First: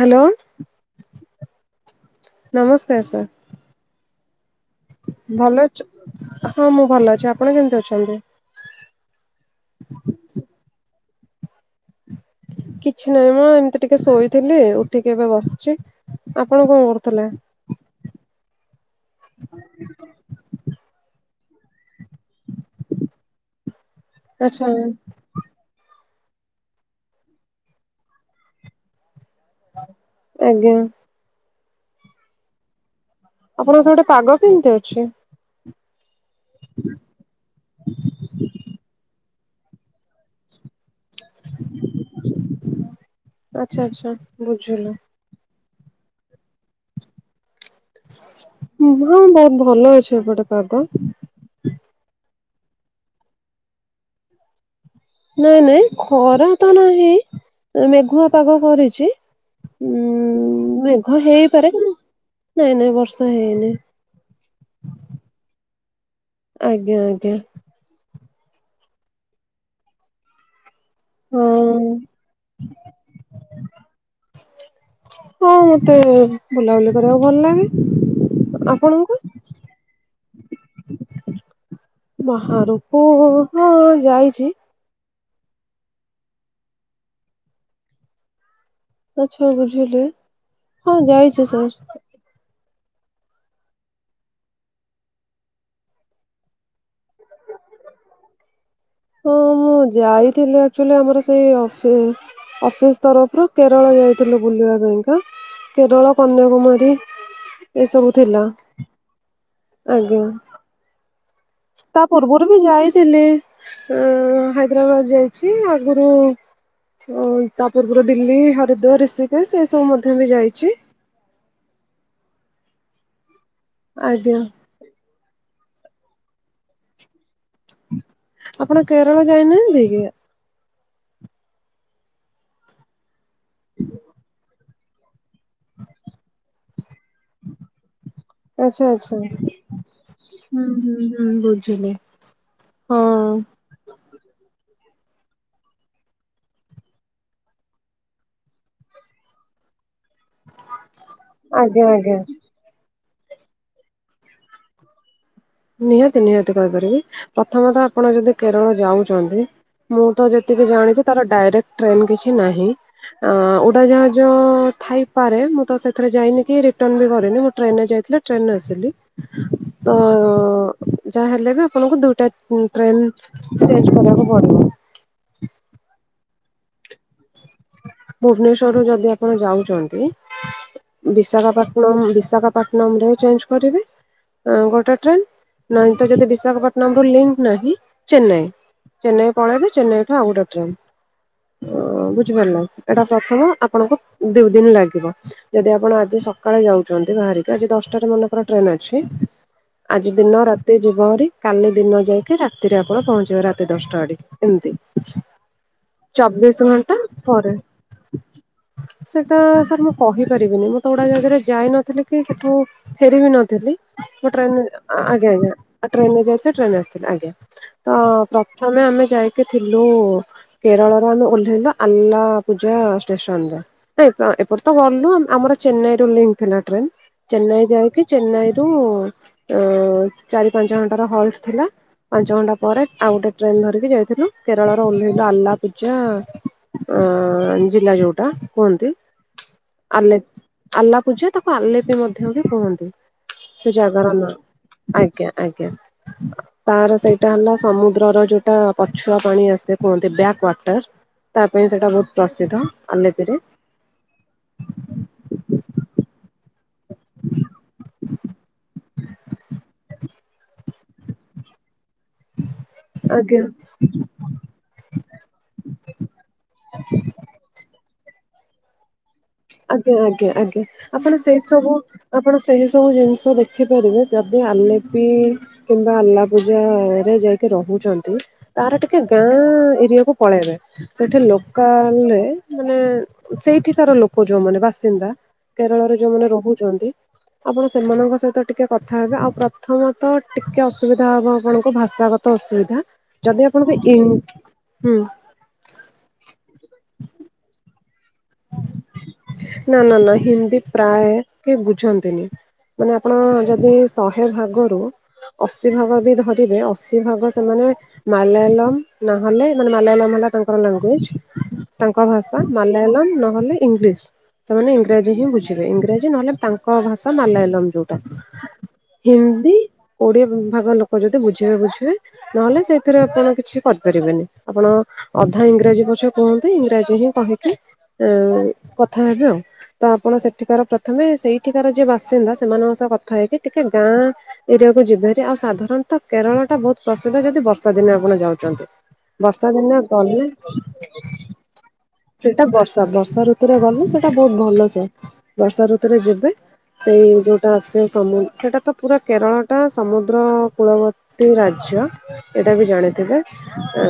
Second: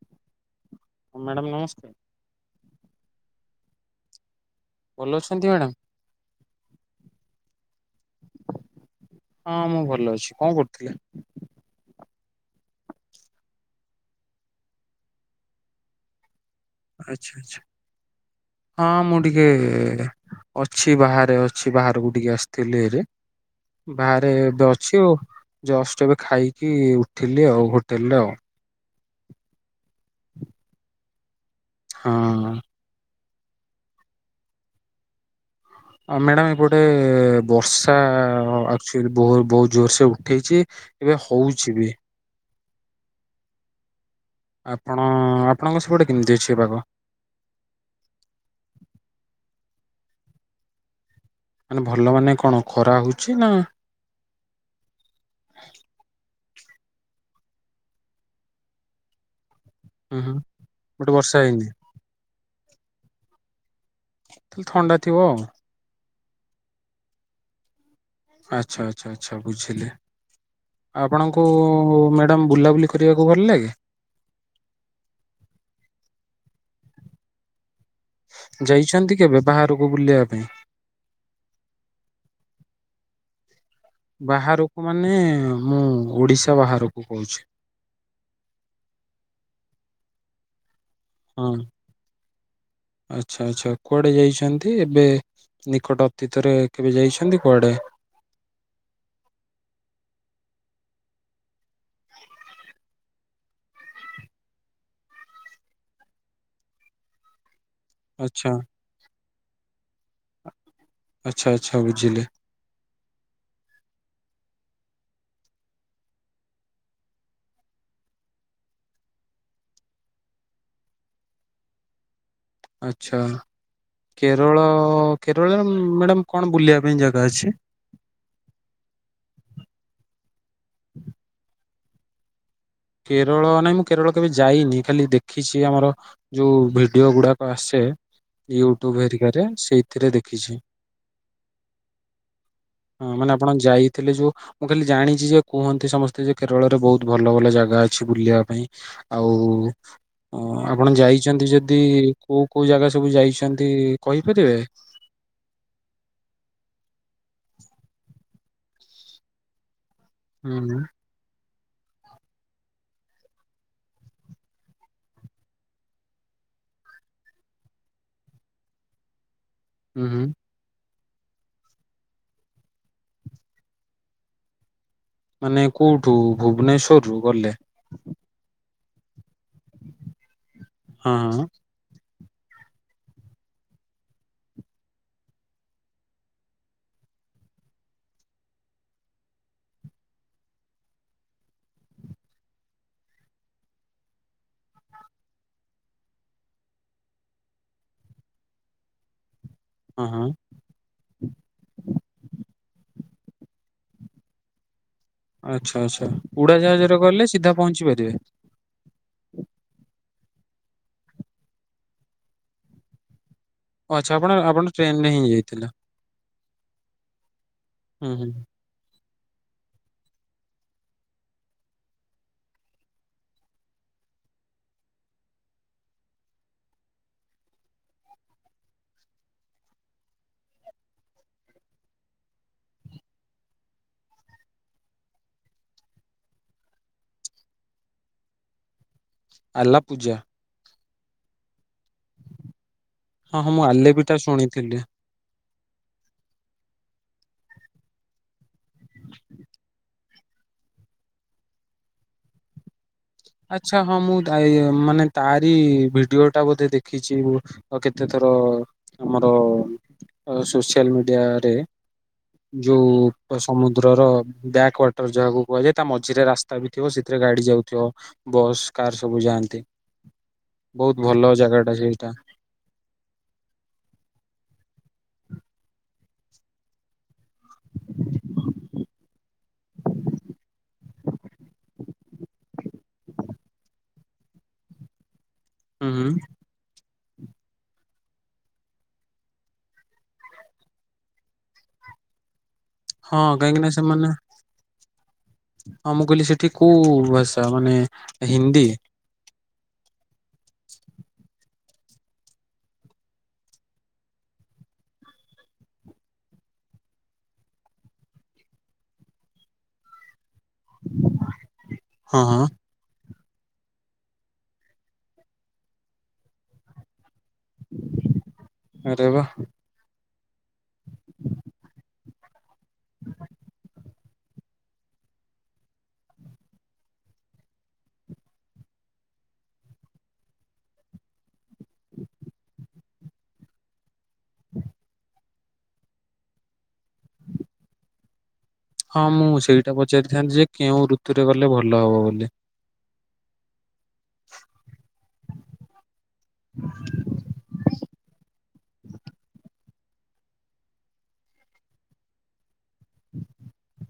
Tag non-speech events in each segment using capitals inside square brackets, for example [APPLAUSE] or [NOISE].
Hello. ହଁ madam ନମସ୍କାର। ନମସ୍କାର ସାର୍। ଅଛନ୍ତି ଭଲ ମ୍ୟାଡ଼ାମ ଅଚ ହଁ ମୁଁ ଭଲ ଅଛି ଆପଣ କେମିତି ଅଛନ୍ତି? ହଁ ମୁଁ ଭଲ ଅଛି କଣ କରୁଥିଲେ? କିଛି ନାହିଁ ମ ଏମିତି ଟିକେ ଶୋଇଥିଲି ଉଠିକି ଏବେ ବସଛି। ଆପଣ କଣ ଆଚ୍ଛା ଆଚ୍ଛା ହଁ ମୁଁ ଟିକେ ଅଛି ବାହାରେ ଅଛି ବାହାରକୁ ଟିକେ ଆସିଥିଲି ହେରି। ବାହାରେ ଏବେ ଆଚ୍ଛା ଅଛି ଆଉ ଜଷ୍ଟ ଏବେ ଖାଇକି ଉଠିଲି ଆଉ ହୋଟେଲରେ ଆଉ। ଆଜ୍ଞା। ହଁ। ଆପଣଙ୍କ ସେପଟେ ପାଗ କେମିତି ଅଛି? ହଁ ମ୍ୟାଡାମ ଏପଟେ ବର୍ଷା ଆକଚୁଆଲି ବହୁତ ବହୁତ ଜୋର ସେ ଉଠେଇଛି। ଏବେ ହଉଛି ବି। ଆଚ୍ଛା ଆଚ୍ଛା। ବୁଝିଲି। ଆପଣ ଆପଣଙ୍କ ସେପଟେ କେମିତି ଅଛି ଏ ପାଗ? ହଁ ବହୁତ ଭଲ ଅଛି ଏପଟେ ପାଗ। ମାନେ ଭଲ ମାନେ କଣ ଖରା ହେଉଛି ନା। ନାଇଁ ନାଇଁ ଖରା ତ ନାହିଁ ଏ ମେଘୁଆ ପାଗ କରିଛି। ହୁଁ ହୁଁ ଉଁ ଗୋଟେ ମେଘ ବର୍ଷା ହେଇନି? ହେଇପାରେ ନାଇଁ ନାଇଁ ବର୍ଷା ହେଇନି। ତାହେଲେ ଥଣ୍ଡା ଥିବ ଆଉ। ଆଜ୍ଞା ଆଜ୍ଞା। ଆଚ୍ଛା ଆଚ୍ଛା ଆଚ୍ଛା ବୁଝିଲି। ଆପଣଙ୍କୁ ହଁ ମ୍ୟାଡ଼ାମ ବୁଲାବୁଲି କରିବାକୁ ଭଲ ଲାଗେ? ହଁ ମତେ ବୁଲାବୁଲି କରିବାକୁ ଭଲ ଲାଗେ। ଯାଇଛନ୍ତି କେବେ ବାହାରକୁ ବୁଲିବା ପାଇଁ? ବାହାରୁକୁ ହଁ। ଯାଇଛି ବାହାରକୁ ମାନେ ମୁଁ ଓଡିଶା ବାହାରକୁ କହୁଛି। ଆଚ୍ଛା ବୁଝିଲି ହଁ ହଁ। ଯାଇଛି ସାର୍। ଆଚ୍ଛା ଆଚ୍ଛା କୁଆଡେ ଯାଇଛନ୍ତି ଏବେ ନିକଟ ଅତୀତରେ କେବେ ଯାଇଛନ୍ତି କୁଆଡେ? ହଁ ମୁଁ ଯାଇଥିଲି ଆକଚୁଲି ଆମର ସେଇ ଅଫିସ ଅଫିସ ତରଫରୁ କେରଳ ଯାଇଥିଲୁ ବୁଲିବା ପାଇଁକା। କେରଳ କନ୍ୟାକୁମାରୀ ଏସବୁ ଥିଲା। ଆଚ୍ଛା ଆଜ୍ଞା। ଆଚ୍ଛା ଆଚ୍ଛା ବୁଝିଲି। ଆ ମୁଁ ଯାଇଥିଲି ଅଁ ହାଇଦ୍ରାବାଦ ଯାଇଛି ଆଗରୁ। ଓ ତାପରେ ପୁରା ଦିଲ୍ଲୀ ହରିଦ୍ୱାର ରିଷିକେଶ ଏଇ ସବୁ ମଧ୍ୟ ବି ଯାଇଛି। ଆଚ୍ଛା ଆଜ୍ଞା କେରଳ କେରଳରେ ମ୍ୟାଡ଼ାମ୍ କଣ ବୁଲିବା ପାଇଁ ଜାଗା ଅଛି? ଆପଣ କେରଳ ଯାଇନାହାନ୍ତି କି? କେରଳ ନାଇଁ ମୁଁ କେରଳ କେବେ ଯାଇନି ଖାଲି ଦେଖିଛି ଆମର ଯୋଉ ଭେ ଭିଡ଼ିଓ ଗୁଡ଼ାକ ଆସେ। ଆଚ୍ଛା ୟୁଟ୍ୟୁବ ଆଚ୍ଛା। ହେରିକାରେ ସେଇଥିରେ ଦେଖିଛି। ହୁଁ ହୁଁ ହୁଁ ବୁଝିଲି ହଁ ମାନେ ଆପଣ ଯାଇ ଥିଲେ ଯୋଉ ମୁଁ ଖାଲି ଜାଣିଛି ଯେ କୁହନ୍ତି ସମସ୍ତେ ଯେ କେରଳରେ ବହୁତ ଭଲ ଭଲ ଜା ଜାଗା ଅଛି ବୁଲିବା ପାଇଁ ଆଉ ଉଁ ଆପଣ ଯାଇଛନ୍ତି ଯଦି ଆଜ୍ଞା ଆଜ୍ଞା। କୋଉ କୋଉ ଜାଗା ସବୁ ଯାଇଛନ୍ତି କହିପାରିବେ? ନିହାତି ନିହାତି କହିପାରିବି ପ୍ରଥମତଃ ଆପଣ ଯଦି କେରଳ ଯାଉଛନ୍ତି ମୁଁ ତ ହୁଁ ଯେତିକି ହୁଁ ଜାଣିଛି ତାର ଡାଇରେକ୍ଟ ଟ୍ରେନ କିଛି ନାହିଁ। ଆଁ ଉଡାଜାହାଜ ଥାଇପାରେ ମୁଁ ତ ସେଥିରେ ଯାଇନି କି ରିଟର୍ନ ବି କରିନି ମୁଁ ଟ୍ରେନରେ ଯାଇଥିଲ ଟେନ୍ ରେ ଆସିଲି। ତ ହୁଁ ହୁଁ ଯାହା ହେଲେ ବି ଆପଣଙ୍କୁ ଦୁଇଟା ଟ୍ରେନ ଚେଞ୍ଜ କରିବାକୁ ପଡ଼ିବ। ମାନେ କୋଉଠୁ ଭୁବନେଶ୍ଵର ରୁ ଗଲେ? ଭୁବନେଶ୍ଵରରୁୁ ଯଦି ଆପଣ ଯାଉଛନ୍ତି ହଁ ହଁ ବିଶାଖାପାଟ ପାଟନାମ -ବିଶାଖାପାଟନମ ରେ ଚେଞ୍ଜ କରିବେ। ହ ଗୋଟେ ଟ୍ରେନ ନାହିଁ ତ ଯଦି ବିଶାଖାପଟନମ ରୁ ଲିଙ୍କ ନାହିଁ ଚେନ୍ନାଇ। ଚେନ୍ନାଇ ପଳେଇବେ ଚେନ୍ନାଇ ଠୁ ଆଉ ଗୋଟେ ଟ୍ରେନ। ବୁଝିପାରିଲେ ଏଇଟା ପ୍ରଥମ ଆପଣଙ୍କୁ ଦି ଦିନ ଲାଗିବ। ଯଦି ଆପଣ ଆଜି ସକାଳେ ଯାଉଛନ୍ତି ବାହାରିକି ଆଜି ଦଶଟାରେ ମନେକର ଟ୍ରେନ ଅଛି। ହଁ ଆଜି ହଁ। ଦିନ ରାତି ଯିବି ହେରି କାଲି ଦିନ ଯାଇକି ରାତିରେ ଆପଣ ପହଞ୍ଚିବ ରାତି ଦଶଟା ଆଡ଼େ ହେମିତି। ଆଚ୍ଛା, ଆଚ୍ଛା, ଉଡ଼ାଜାହାଜରେ ଗଲେ ପରେ ସିଧା ପହଞ୍ଚି ପାରିବେ? ସେଟା ସାର୍ ମୁଁ କହିପାରିବିନି ମୁଁ ତେ ଉଡ଼ାଜାହାଜରେ ଯାଇନଥିଲି କି ସେଠୁ ଫେରି ବି ନଥିଲି ଓ ଆଚ୍ଛା ଆପଣ ମୁ ଆପଣ ଟ୍ରେନରେ ଟ୍ରେନ ରେ ହିଁ ଆଜ୍ଞା, ଆଜ୍ଞା। ଯାଇଥିଲେ। ଟ୍ରେନରେ ଯାଇଥିଲେ ଟ୍ରେନରେ ଆସିଥିଲି ଆଜ୍ଞା ତ ହୁଁ ହୁଁ ପ୍ରଥମେ ଆମେ ଯାଇକି ଥିଲୁ କେରଳର ଆମେ ଉ ଅଲା -ପୂଜା ଷ୍ଟେସନରେ। ନାଇଁ ଏପଟତ ଗଲୁ ଆମର ଚେନ୍ନାଇରୁ ଲିଙ୍କ ଥିଲା ଟ୍ରେନ୍। ଚେନ୍ନାଇ ଯାଉକି ଚେନ୍ନାଇରୁ ଉ ଚାରି ପାଞ୍ଚ ଘଣ୍ଟାର ହଲ୍ଟ ଥିଲା। ପାଞ୍ଚ ଘଣ୍ଟା ପରେ ଆଉ ଗୋଟେ ଟ୍ରେନ୍ ଧରିକି ଯାଇଥିଲୁ କେରଳର ଓହ୍ଲେଇଲୁ ଆଲ୍ଲାପୂଜା ଅ ଜିଲ୍ଲା ଯୋଉଟା କୁହନ୍ତି ଆଲା ପୂଜା ଆଲେ ଆଲ୍ଲାପୂଜା ତାକୁ ଆଲେପି ମଧ୍ୟ ବି କୁହନ୍ତି ହଁ ହଁ ମୁଁ ସେ ଆଲେପିଠା ଜାଗାର ନାଁ ଶୁଣିଥିଲି। ଆ ଜ୍ଞା ଆଜ୍ଞା। [INAUDIBLE] ତାର ସେଇଟା ହେଲା ସମୁଦ୍ରର ଯୋଉଟା ପଛୁଆ ପାଣି ଆସେ କୁହନ୍ତି ବ୍ୟାକ ୱାଟର। ତା ପାଇଁ ସେଇଟା ବହୁତ୍ ପ୍ରସିଦ୍ଧ ଆଲେପିରେ। ଆଛା ହଁ ମୁଁ ତାଇଏ ମାନେ ତାରି ଭିଡ଼ଓ ଟା ବୋଧେ ଦେଖିଛି ଓ ଆଉ କେତେଥର ଆମର ଅ ସୋସିଆଲ ମିଡ଼ିଆରେ ଯୋଉ ପ ଆଜ୍ଞା। ସମୁ ଦ୍ରରର ବ୍ୟାକ୍ ୱାଟର ଯାହାକୁ କୁହାଯାଏ ତା ମଝିରେ ରାସ୍ତା ବି ଥିବ ସେଥିରେ ଗାଡ଼ି ଯାଉଥିବ। ବସ୍ କାର ସବୁ ଯାଆ ଆଜ୍ଞା ଆଜ୍ଞା ଆଜ୍ଞା ଆପଣ ସେଇ ଜାଗା ସବୁ ଟା ସେଇଟା ଆପଣ ସେହି ସବୁ ଜିନିଷ ଦେଖିପାରିବେ ଯଦି ଆଲେପି କିମ୍ବା ଆଲ୍ଲା ପୂଜାରେ ଯାଇକି ରହୁଚନ୍ତି। ତାର ଟିକେ ଗାଁ ଏରିଆକୁ ପଳେଇବେ। ସେଠି ଲୋକାଲରେ ମାନେ ସେଇଠିକାର ଲୋ କ ଯୋଉମାନେ ବାସିନ୍ଦା ହୁଁ କେରଳରେ ହୁଁ ଯୋଉମାନେ ରହୁଛନ୍ତି। ଆପଣ ସେମାନଙ୍କ ସହିତ ଟିକେ କଥା ହେବେ ଆଉ ପ୍ରଥମତ ଟିକେ ଅସୁବିଧା ହବ ଆପଣଙ୍କୁ ଭାଷା କ ତ ଅସୁବିଧା ହଁ ଯଦି କାହିଁକି ନା ଆପଣଙ୍କୁ ସେମାନେ ଇନ୍ ହୁଁ। ହଁ ମୁଁ କହିଲି ସେଠି କୋଉ ଭାଷା ମାନେ ହିନ୍ଦୀ? ନା ନା ନା ହିନ୍ଦୀ ପ୍ରାୟ କିଏ ବୁଝନ୍ତିନି। ମାନେ ଆପଣ ଯଦି ଶହେ ଭାଗରୁ ଅଶି ଭାଗ ବି ଧରିବେ ଅଶି ଭାଗ ସେମାନେ ମାଲାୟଲମ ନହଲେ ମାନେ ମାଆଲାୟଲମ ହେଲା ତାଙ୍କର ଲାଙ୍ଗୁଏଜ୍ ତାଙ୍କ ହଁ ଭାଷା ହଁ ମାଲୟାଲମ ନହେଲେ ଇଂଲିଶ୍ ସେମାନେ ଇଂରାଜୀ ହିଁ ବୁଝିବେ ଇଂରାଜୀ ନହେଲେ ତା ତାଙ୍କ ଭାଷା ମାଲାୟଲମ ଯୋଉଟା ଆରେ ବା ହିନ୍ଦୀ କୋଡ଼ିଏ ଭାଗ ଲୋକ ଯଦି ବୁଝିବେ ବୁଝିବେ ନହେଲେ ସେଇଥିରେ ଆପଣ କିଛି କରିପାରିବେନି ଆପଣ ଅଧା ଇଂରାଜୀ ପଛେ କିହନ୍ତି ଇଂରାଜୀ ହିଁ କହିକି ଉଁ କଥା ହେବେ ଆଉ। ତ ଆପଣ ସେଠିକାର ପ୍ରଥମେ ସେଇଠିକାର ଯିଏ ବାସିନ୍ଦା ସେମାନଙ୍କ ସହ କଥା ହେଇକି ଟିକେ ଗାଁ ଏରିଆକୁ ଯିବେ ହାରି ଆଉ ସାଧାରଣତଃ କେରଳ ଟା ବହୁତ୍ ପ୍ରସିଦ୍ଧ ଯଦି ବର୍ଷା ଦିନେ ଆପଣ ଯାଉଛନ୍ତି। ହଁ ମୁଁ ବର୍ଷା ସେଇଟା ଦିନେ ଗଲେ ପଚାରିଥାନ୍ତି ଯେ କେଉଁ ଋତୁରେ ଗଲେ ଭଲ ହବ ବୋଲି? ସେଇଟା ବର୍ଷା ଋତୁରେ ଗଲେ ସେଇଟା ବହୁତ ଭଲ ସେ ବର୍ଷା ଋତୁରେ ଯିବେ ସେଇ ଯେଉ ଟା ଆସେ ସମୁ ସେଟାତ ପୁରା କେରଳଟା ସମୁଦ୍ର କୂଳବର୍ତ୍ତୀ ରାଜ୍ୟ। ଏଇଟା ବି ଜାଣେ ତେବେ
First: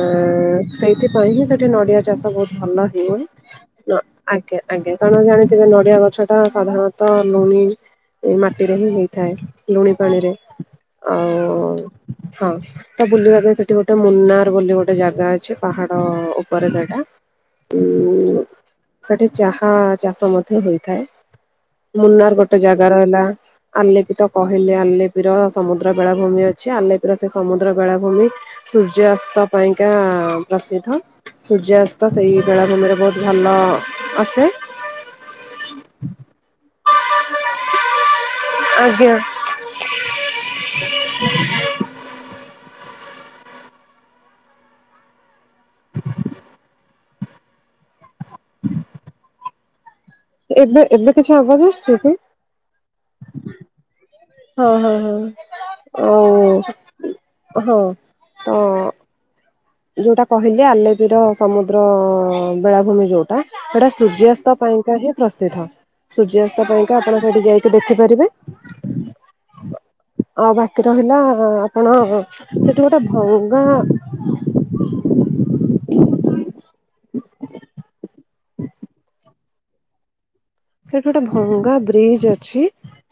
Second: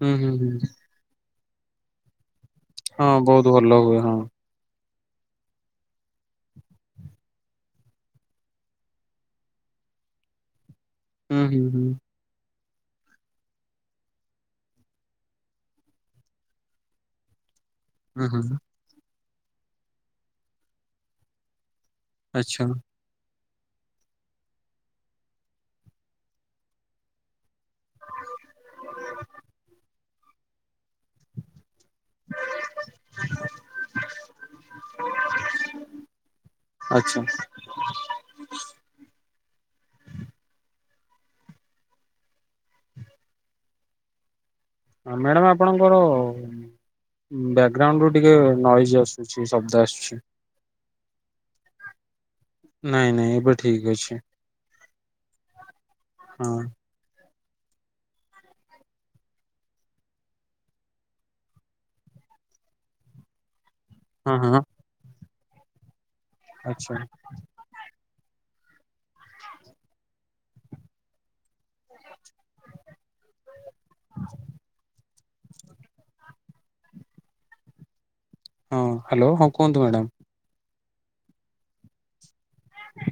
ହୁଁ ହୁଁ ହୁଁ ସେଇଥିପାଇଁ ହିଁ ସେଠି ନଡ଼ିଆ ଚାଷ ବହୁତ୍ ଭଲ ହଁ ହୁଏ। ବହୁତ ଭଲ ନ ହୁଏ ହଁ। ଆଜ୍ଞା ଆଜ୍ଞା କାରଣ ଜାଣିଥିବେ ନଡ଼ିଆ ଗଛଟା ସାଧାରଣତଃ ଲୁଣି ଏଇ ମାଟିରେ ହିଁ ହେଇଥାଏ ଲୁଣି ପାଣିରେ ହୁଁ ଆଉ ହୁଁ ହୁଁ ହଁ। ତ ବୁଲିବା ପାଇଁ ସେଠି ଗୋଟେ ମୁନାର ବୋଲି ଗୋଟେ ଜାଗା ଅଛି ପାହାଡ଼ ଉପରେ ସେଇଟା ହୁଁ ଉଁ ହୁଁଁ। ସେଠି ଚାହା ଚାଷ ମଧ୍ୟ ହୋଇଥାଏ ମୁନାର ଗୋଟେ ଆଚ୍ଛା ଜାଗା ରହିଲା ଆଲେପିତ କହିଲେ ଆଲେପିର ସମୁଦ୍ର ବେଳାଭୂମି ଅଛି ଆଲେପିର ସେ ସମୁଦ୍ର ବେଳାଭୂମି ସୂର୍ଯ୍ୟାଅସ୍ତ ପାଇଁକା ପ୍ରସିଦ୍ଧ ସୂର୍ଯ୍ୟାଅସ୍ତ ସେଇ ବେଳାଭୂମିରେ ବହୁତ ଭଲ ଅସେ। ଆଚ୍ଛା ଆଜ୍ଞା। ହଁ ମ୍ୟାଡ଼ାମ ଆପଣଙ୍କର ଉଁ ବ୍ୟାଗଗ୍ରାଉଣ୍ଡ ରୁ ଟିକେ ନଏଜ ଆସୁଛି ଶବ୍ଦ ଆସୁଛି। ଏବେ ଏବେ କିଛି ଆବାଜ ଆସୁଛି ନାଇଁ ନାଇଁ ଏବେ କି? ଠିକ ଅଛି ହଁ ହଁ ହଁ ଆଉ ହଁ ତ ଯୋଉଟା କହିଲି ଆଲେପି ର ସମୁଦ୍ର ବେଳାଭୂମି ଯୋଉଟା ସେଇଟା ହଁ ସୂର୍ଯ୍ୟାସ୍ତ ହଁ ପାଇଁକା ହିଁ ପ୍ରସିଦ୍ଧ। ସୂର୍ଯ୍ୟାସ୍ତ ଆଚ୍ଛା ପାଇଁକା ଆପଣ ସେଇଠି ଯାଇକି ଦେଖିପାରିବେ। ଆଉ ବାକି ରହିଲା ଆପଣ ସେଠି ଗୋଟେ ଭଙ୍ଗା ହଁ ହ୍ୟାଲୋ ହଁ କୁହନ୍ତୁ ମ୍ୟାଡ଼ାାମ। ସେଇଠି ଗୋଟେ ଭଙ୍ଗା ବ୍ରିଜ ଅଛି।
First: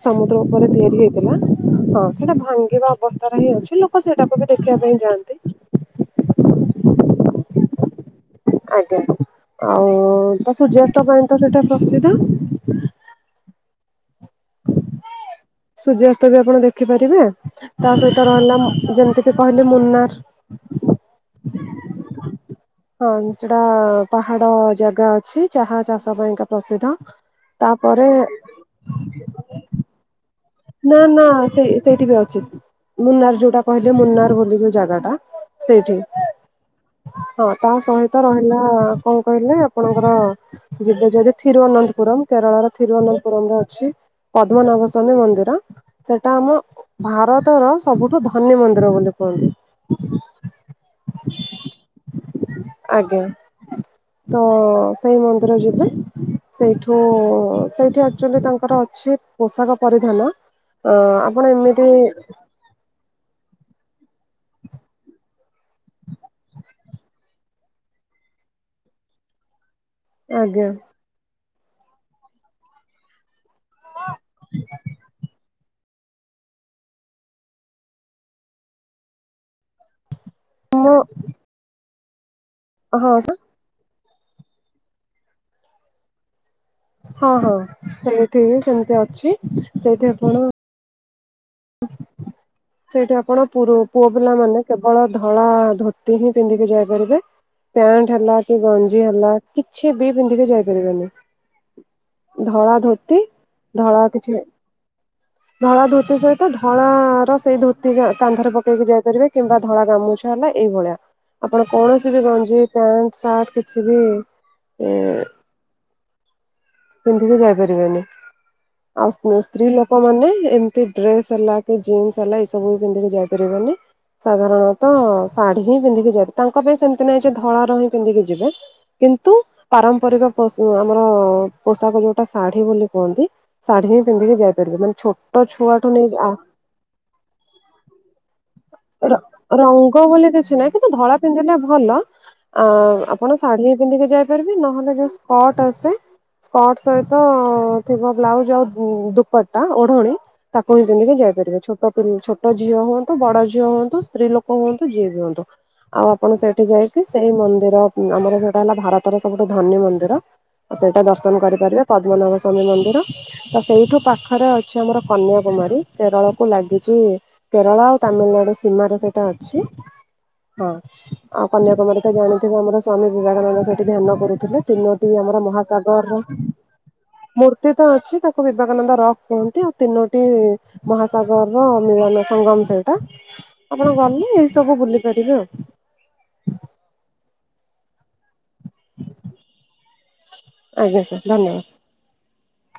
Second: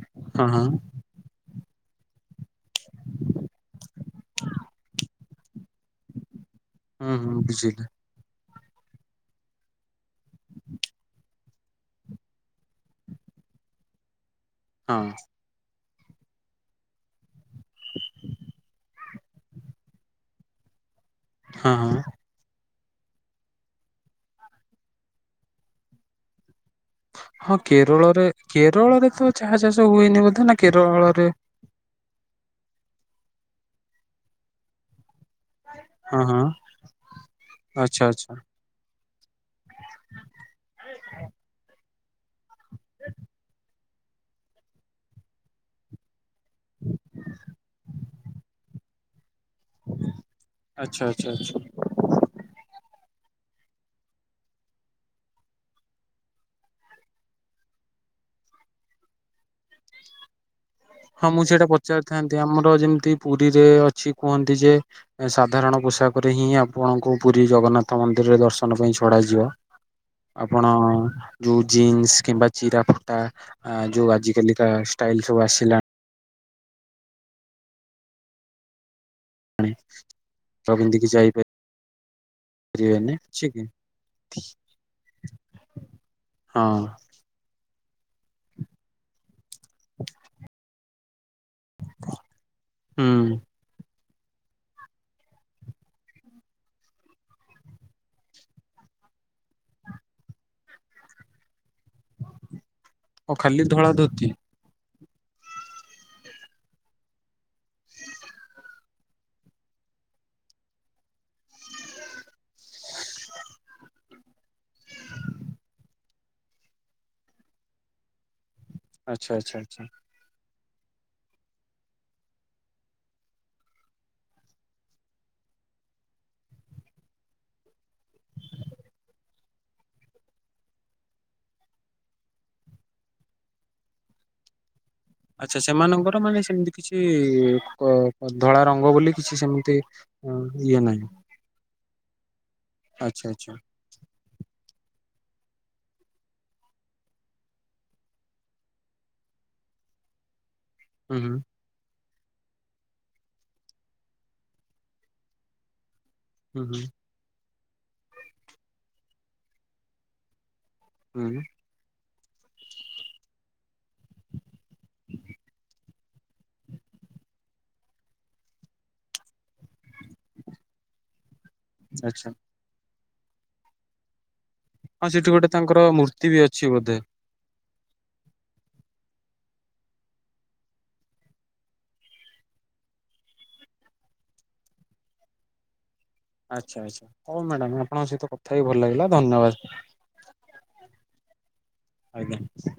ସମୁଦ୍ର ହଁ ହଁ ଉପରେ ତିଆରି ହେଇଥିଲା ହଁ। ସେଟା ଭାଙ୍ଗିବା ଅବସ୍ଥାରେ ହିଁ ଅଛି। ଲୋକ ସେଇଟାକୁ ବି ଦେଖିବା ପାଇଁ ଯାଆନ୍ତି। ହୁଁ ହୁଁ ବୁଝିଲି। ଆଜ୍ଞା ଆଉ ତ ସୂର୍ଯ୍ୟାସ୍ତ ପାଇଁ ତ ସେଇଟା ପ୍ରସିଦ୍ଧ। ହଁ। ସୂର୍ଯ୍ୟାସ୍ତ ବି ଆପଣ ଦେଖିପାରିବେ। ତା ସହିତ ରହିଲା ଯେମତିକି କହିଲେ ମୁନାର। ହଁ। ହଁ ସେଟା ପାହାଡ ଜାଗା ଅଛି ଚାହା ଚାଷ ପାଇଁକା ପ୍ରସିଦ୍ଧ। ହଁ ତାପରେ କେରଳରେ କେରଳରେ ତ ଚାହା ଚାଷ ହୁଏନି ବୋଧେ। ନା ନା ନା କେରଳରେ ସେଇ ସେଇଠି ବି ଅଛି ମୁନାର ଯୋଉଟା କହିଲେ ମୁନାର ବୋଲି ଯୋଉ ଜାଗା ଟା। ସେଇଠି ହଁ ହଁ ହଁ ତା ଆଚ୍ଛା ସହିତ ଆଚ୍ଛା ରହିଲା କଣ କହିଲେ? ଆପଣଙ୍କର ଯିବେ ଯଦି ଥିରୁଅନନ୍ତପୁରମ୍। କେରଳର ଥିରୁଅନନ୍ତପୁରମ ରେ ଅଛି ପଦ୍ମନାଭସ୍ୱାମୀ ମନ୍ଦିର। ସେଟା ଆମ ଭାରତର ସବୁଠୁ ଧନୀ ମନ୍ଦିର ବୋଲି କୁହନ୍ତି। ଆଚ୍ଛା ଆଚ୍ଛା ଆଚ୍ଛା। ଆଜ୍ଞା ତ ସେଇ ମନ୍ଦିର ଯିବେ। ସେଇଠୁ ସେଇଠି ଆକ୍ଚ୍ୟୁଲି ତାଙ୍କର ଅଛି ପୋଷାକ ପରିଧାନ। ଅ ହଁ ମୁଁ ଆପଣ ସେଇଟା ଏମିତି ପଚାରିଥାନ୍ତି ଆମର ଯେମିତି ପୁରୀରେ ଅଛି କୁହନ୍ତି ଯେ ଏଁ ସାଧାରଣ ପୋଷାକରେ ହିଁ ଆପଣଙ୍କୁ ପୁରୀ ଜଗନ୍ନାଥ ମନ୍ଦିରରେ ଦର୍ଶନ ପାଇଁ ଛଡାଯିବ। ଆଜ୍ଞା ଆପଣ ଯୋଉ ଜିନ୍ସ କିମ୍ବା ଚିରା ଫୁଟା ଆ ଯୋଉ ଆଜି କାଲିିକା ଷ୍ଟାଇଲ ସବୁ ଆସ ଆଣେ ତ ମୁଁ ପିନ୍ଧିକି ଯାଇ ହଁ ପାରିବେନି ଅଛି କି? ହଁ। ହଁ ହଁ ସେଇଠି ସେମିତି ଅଛି। ସେଇଠି ଆପଣ ସେଇଠି ହୁଁ ଆପଣ ପୁର ପୁଅ ପିଲାମାନେ କେବଳ ଧଳା ଧୋତି ହିଁ ପିନ୍ଧିକି ଯାଇପାରିବେ। ପ୍ୟାଣ୍ଟ ହେଲା କି ଗଞ୍ଜି ହେଲା କିଛି ବି ପିନ୍ଧିକି ଯାଇପାରିବନି। ଧଳା ଧୋତି ଓ ଖାଲି ଧଳା ଧୋତି କିଛି ଧଳା ଧୋତି ସହି ତ ଧଳା ର ସେଇ ଧୋତି କାନ୍ଧରେ ପକେଇକି ଯାଇପାରିବେ। କିମ୍ବା ଧଳା ଗାମୁଛା ହେଲା ଏଇଭଳିଆ। ଆପଣ କୌଣସି ବି ଗଞ୍ଜି, ପ୍ୟାଣ୍ଟ, ସାର୍ଟ କିଛି ବି ଏ ପିନ୍ଧିକି ଯାଇପାରିବେନି। ଆଉ ଆଚ୍ଛା ସ୍ତି ଆଚ୍ଛା ସ୍ତ୍ରୀ ଆଚ୍ଛା। ଲୋକ ମାନେ ଏମ ଡ୍ରେସ ହେଲା କି ଜିନ୍ସ ହେଲା ଏ ସବୁ ବି ପିନ୍ଧିକି ଯାଇପାରିବେନି। ସାଧାରଣତଃ ଶାଢ଼ୀ ହିଁ ପିନ୍ଧିକି ଯାଇ ପା ତାଙ୍କ ପାଇଁ ସେମିତି ନାହିଁ ଯେ ଧଳାର ହିଁ ପିନ୍ଧିକି ଯିବେ। କିନ୍ତୁ ପାରମ୍ପରିକ ପୋଷ ଆମର ପୋଷାକ ଯୋଉଟା ଶାଢୀ ବୋଲି କୁହନ୍ତି। ଶାଢୀ ହିଁ ପିନ୍ଧିକି ଯାଇପାରିବେ। ମାନେ ଛୋଟ ଛୁଆ ମାନଙ୍କର ମାନେ ସେମିତି କିଛି କ କ ଧଳା ରଙ୍ଗ ବୋଲି କିଛି ସେମିତି ନ ହେଲେ କିଛି ନାହିଁ କିନ୍ତୁ ଧଳା ପିନ୍ଧିଲେ ଭଲ। ଆ ଆଚ୍ଛା ଆପଣ ଆଚ୍ଛା ଶାଢୀ ପିନ୍ଧିକି ଯାଇପାରିବେ ନହେଲେ ଯୋଉ ସ୍କଟ ଆସେ। ସ୍କଟ ସହିତ ଥିବ ବ୍ଲାଉଜ ଆଉ ଦୁ ଦୁପଟା ଓଢଣୀ। ତାକୁ ବି ପିନ୍ଧିକୀ ହୁଁ ହୁଁ ଯାଇପାରିବ ଛୋଟ ହୁଁ ଛୋଟ ଝିଅ ହୁଅନ୍ତୁ ବଡ ଝିଅ ହୁଅନ୍ତୁ ସ୍ତ୍ରୀ ଲୋକ ହୁଅନ୍ତୁ ଯିଏ ବି ହୁଅନ୍ତୁ। ଆଉ ଆପଣ ସେଇଠି ହୁଁ ଯାଇକି ସେଇ ମନ୍ଦିର। ଅ ଆମର ସେଇଟା ହେଲା ଭାରତର ସବୁଠୁ ଧନୀ ମନ୍ଦିର। ସେଇଟା ଦର୍ଶନ ହୁଁ କରିପାରିବେ ପଦ୍ମନଭସ୍ୱାମୀ ମନ୍ଦିର। ତ ସେଇଠୁ ପାଖରେ ଅଛି ଆମର କନ୍ୟାକୁମାରୀ, କେରଳକୁ ଲାଗିଛି କେରଳ ଆଉ ତାମିଲନାଡ଼ୁ ସୀମାରେ ସେଇଟା ଅଛି। ହଁ ଆଉ କନ୍ୟାକୁମାରୀ ତ ଆଚ୍ଛା। ଜାଣିଥିବ। ଆମର ସ୍ଵାମୀ ବିବେକାନନ୍ଦ ସେଇଠି ଧ୍ୟାନ କରୁଥିଲେ। ହଁ ତିନୋଟି ସେଠି ଆମର ଗୋଟେ ତାଙ୍କର ମହାସାଗର ମୂର୍ତ୍ତି ବି ର ଅଛି ବୋଧେ। ମୂର୍ତ୍ତି ତ ଅଛି ତାକୁ ବିବେକାନନ୍ଦ ରକ୍ କୁହନ୍ତି। ତିନୋଟି ମହାସାଗର ର ମିଳନ ସଙ୍ଗମ ସେଇଟା। ଆପଣ ଗଲେ ଏଇ ସବୁ ବୁଲି ପାରିବେ ଆଉ। ଆଚ୍ଛା ଆଚ୍ଛା, ହଉ ମ୍ୟାଡ଼ାମ ଆପଣଙ୍କ ସହିତ କଥା ହେଇକି ଭଲ ଲାଗିଲା ଧନ୍ୟବାଦ। ଆଜ୍ଞା ସାର୍ ଧନ୍ୟବାଦ। ଆଜ୍ଞା।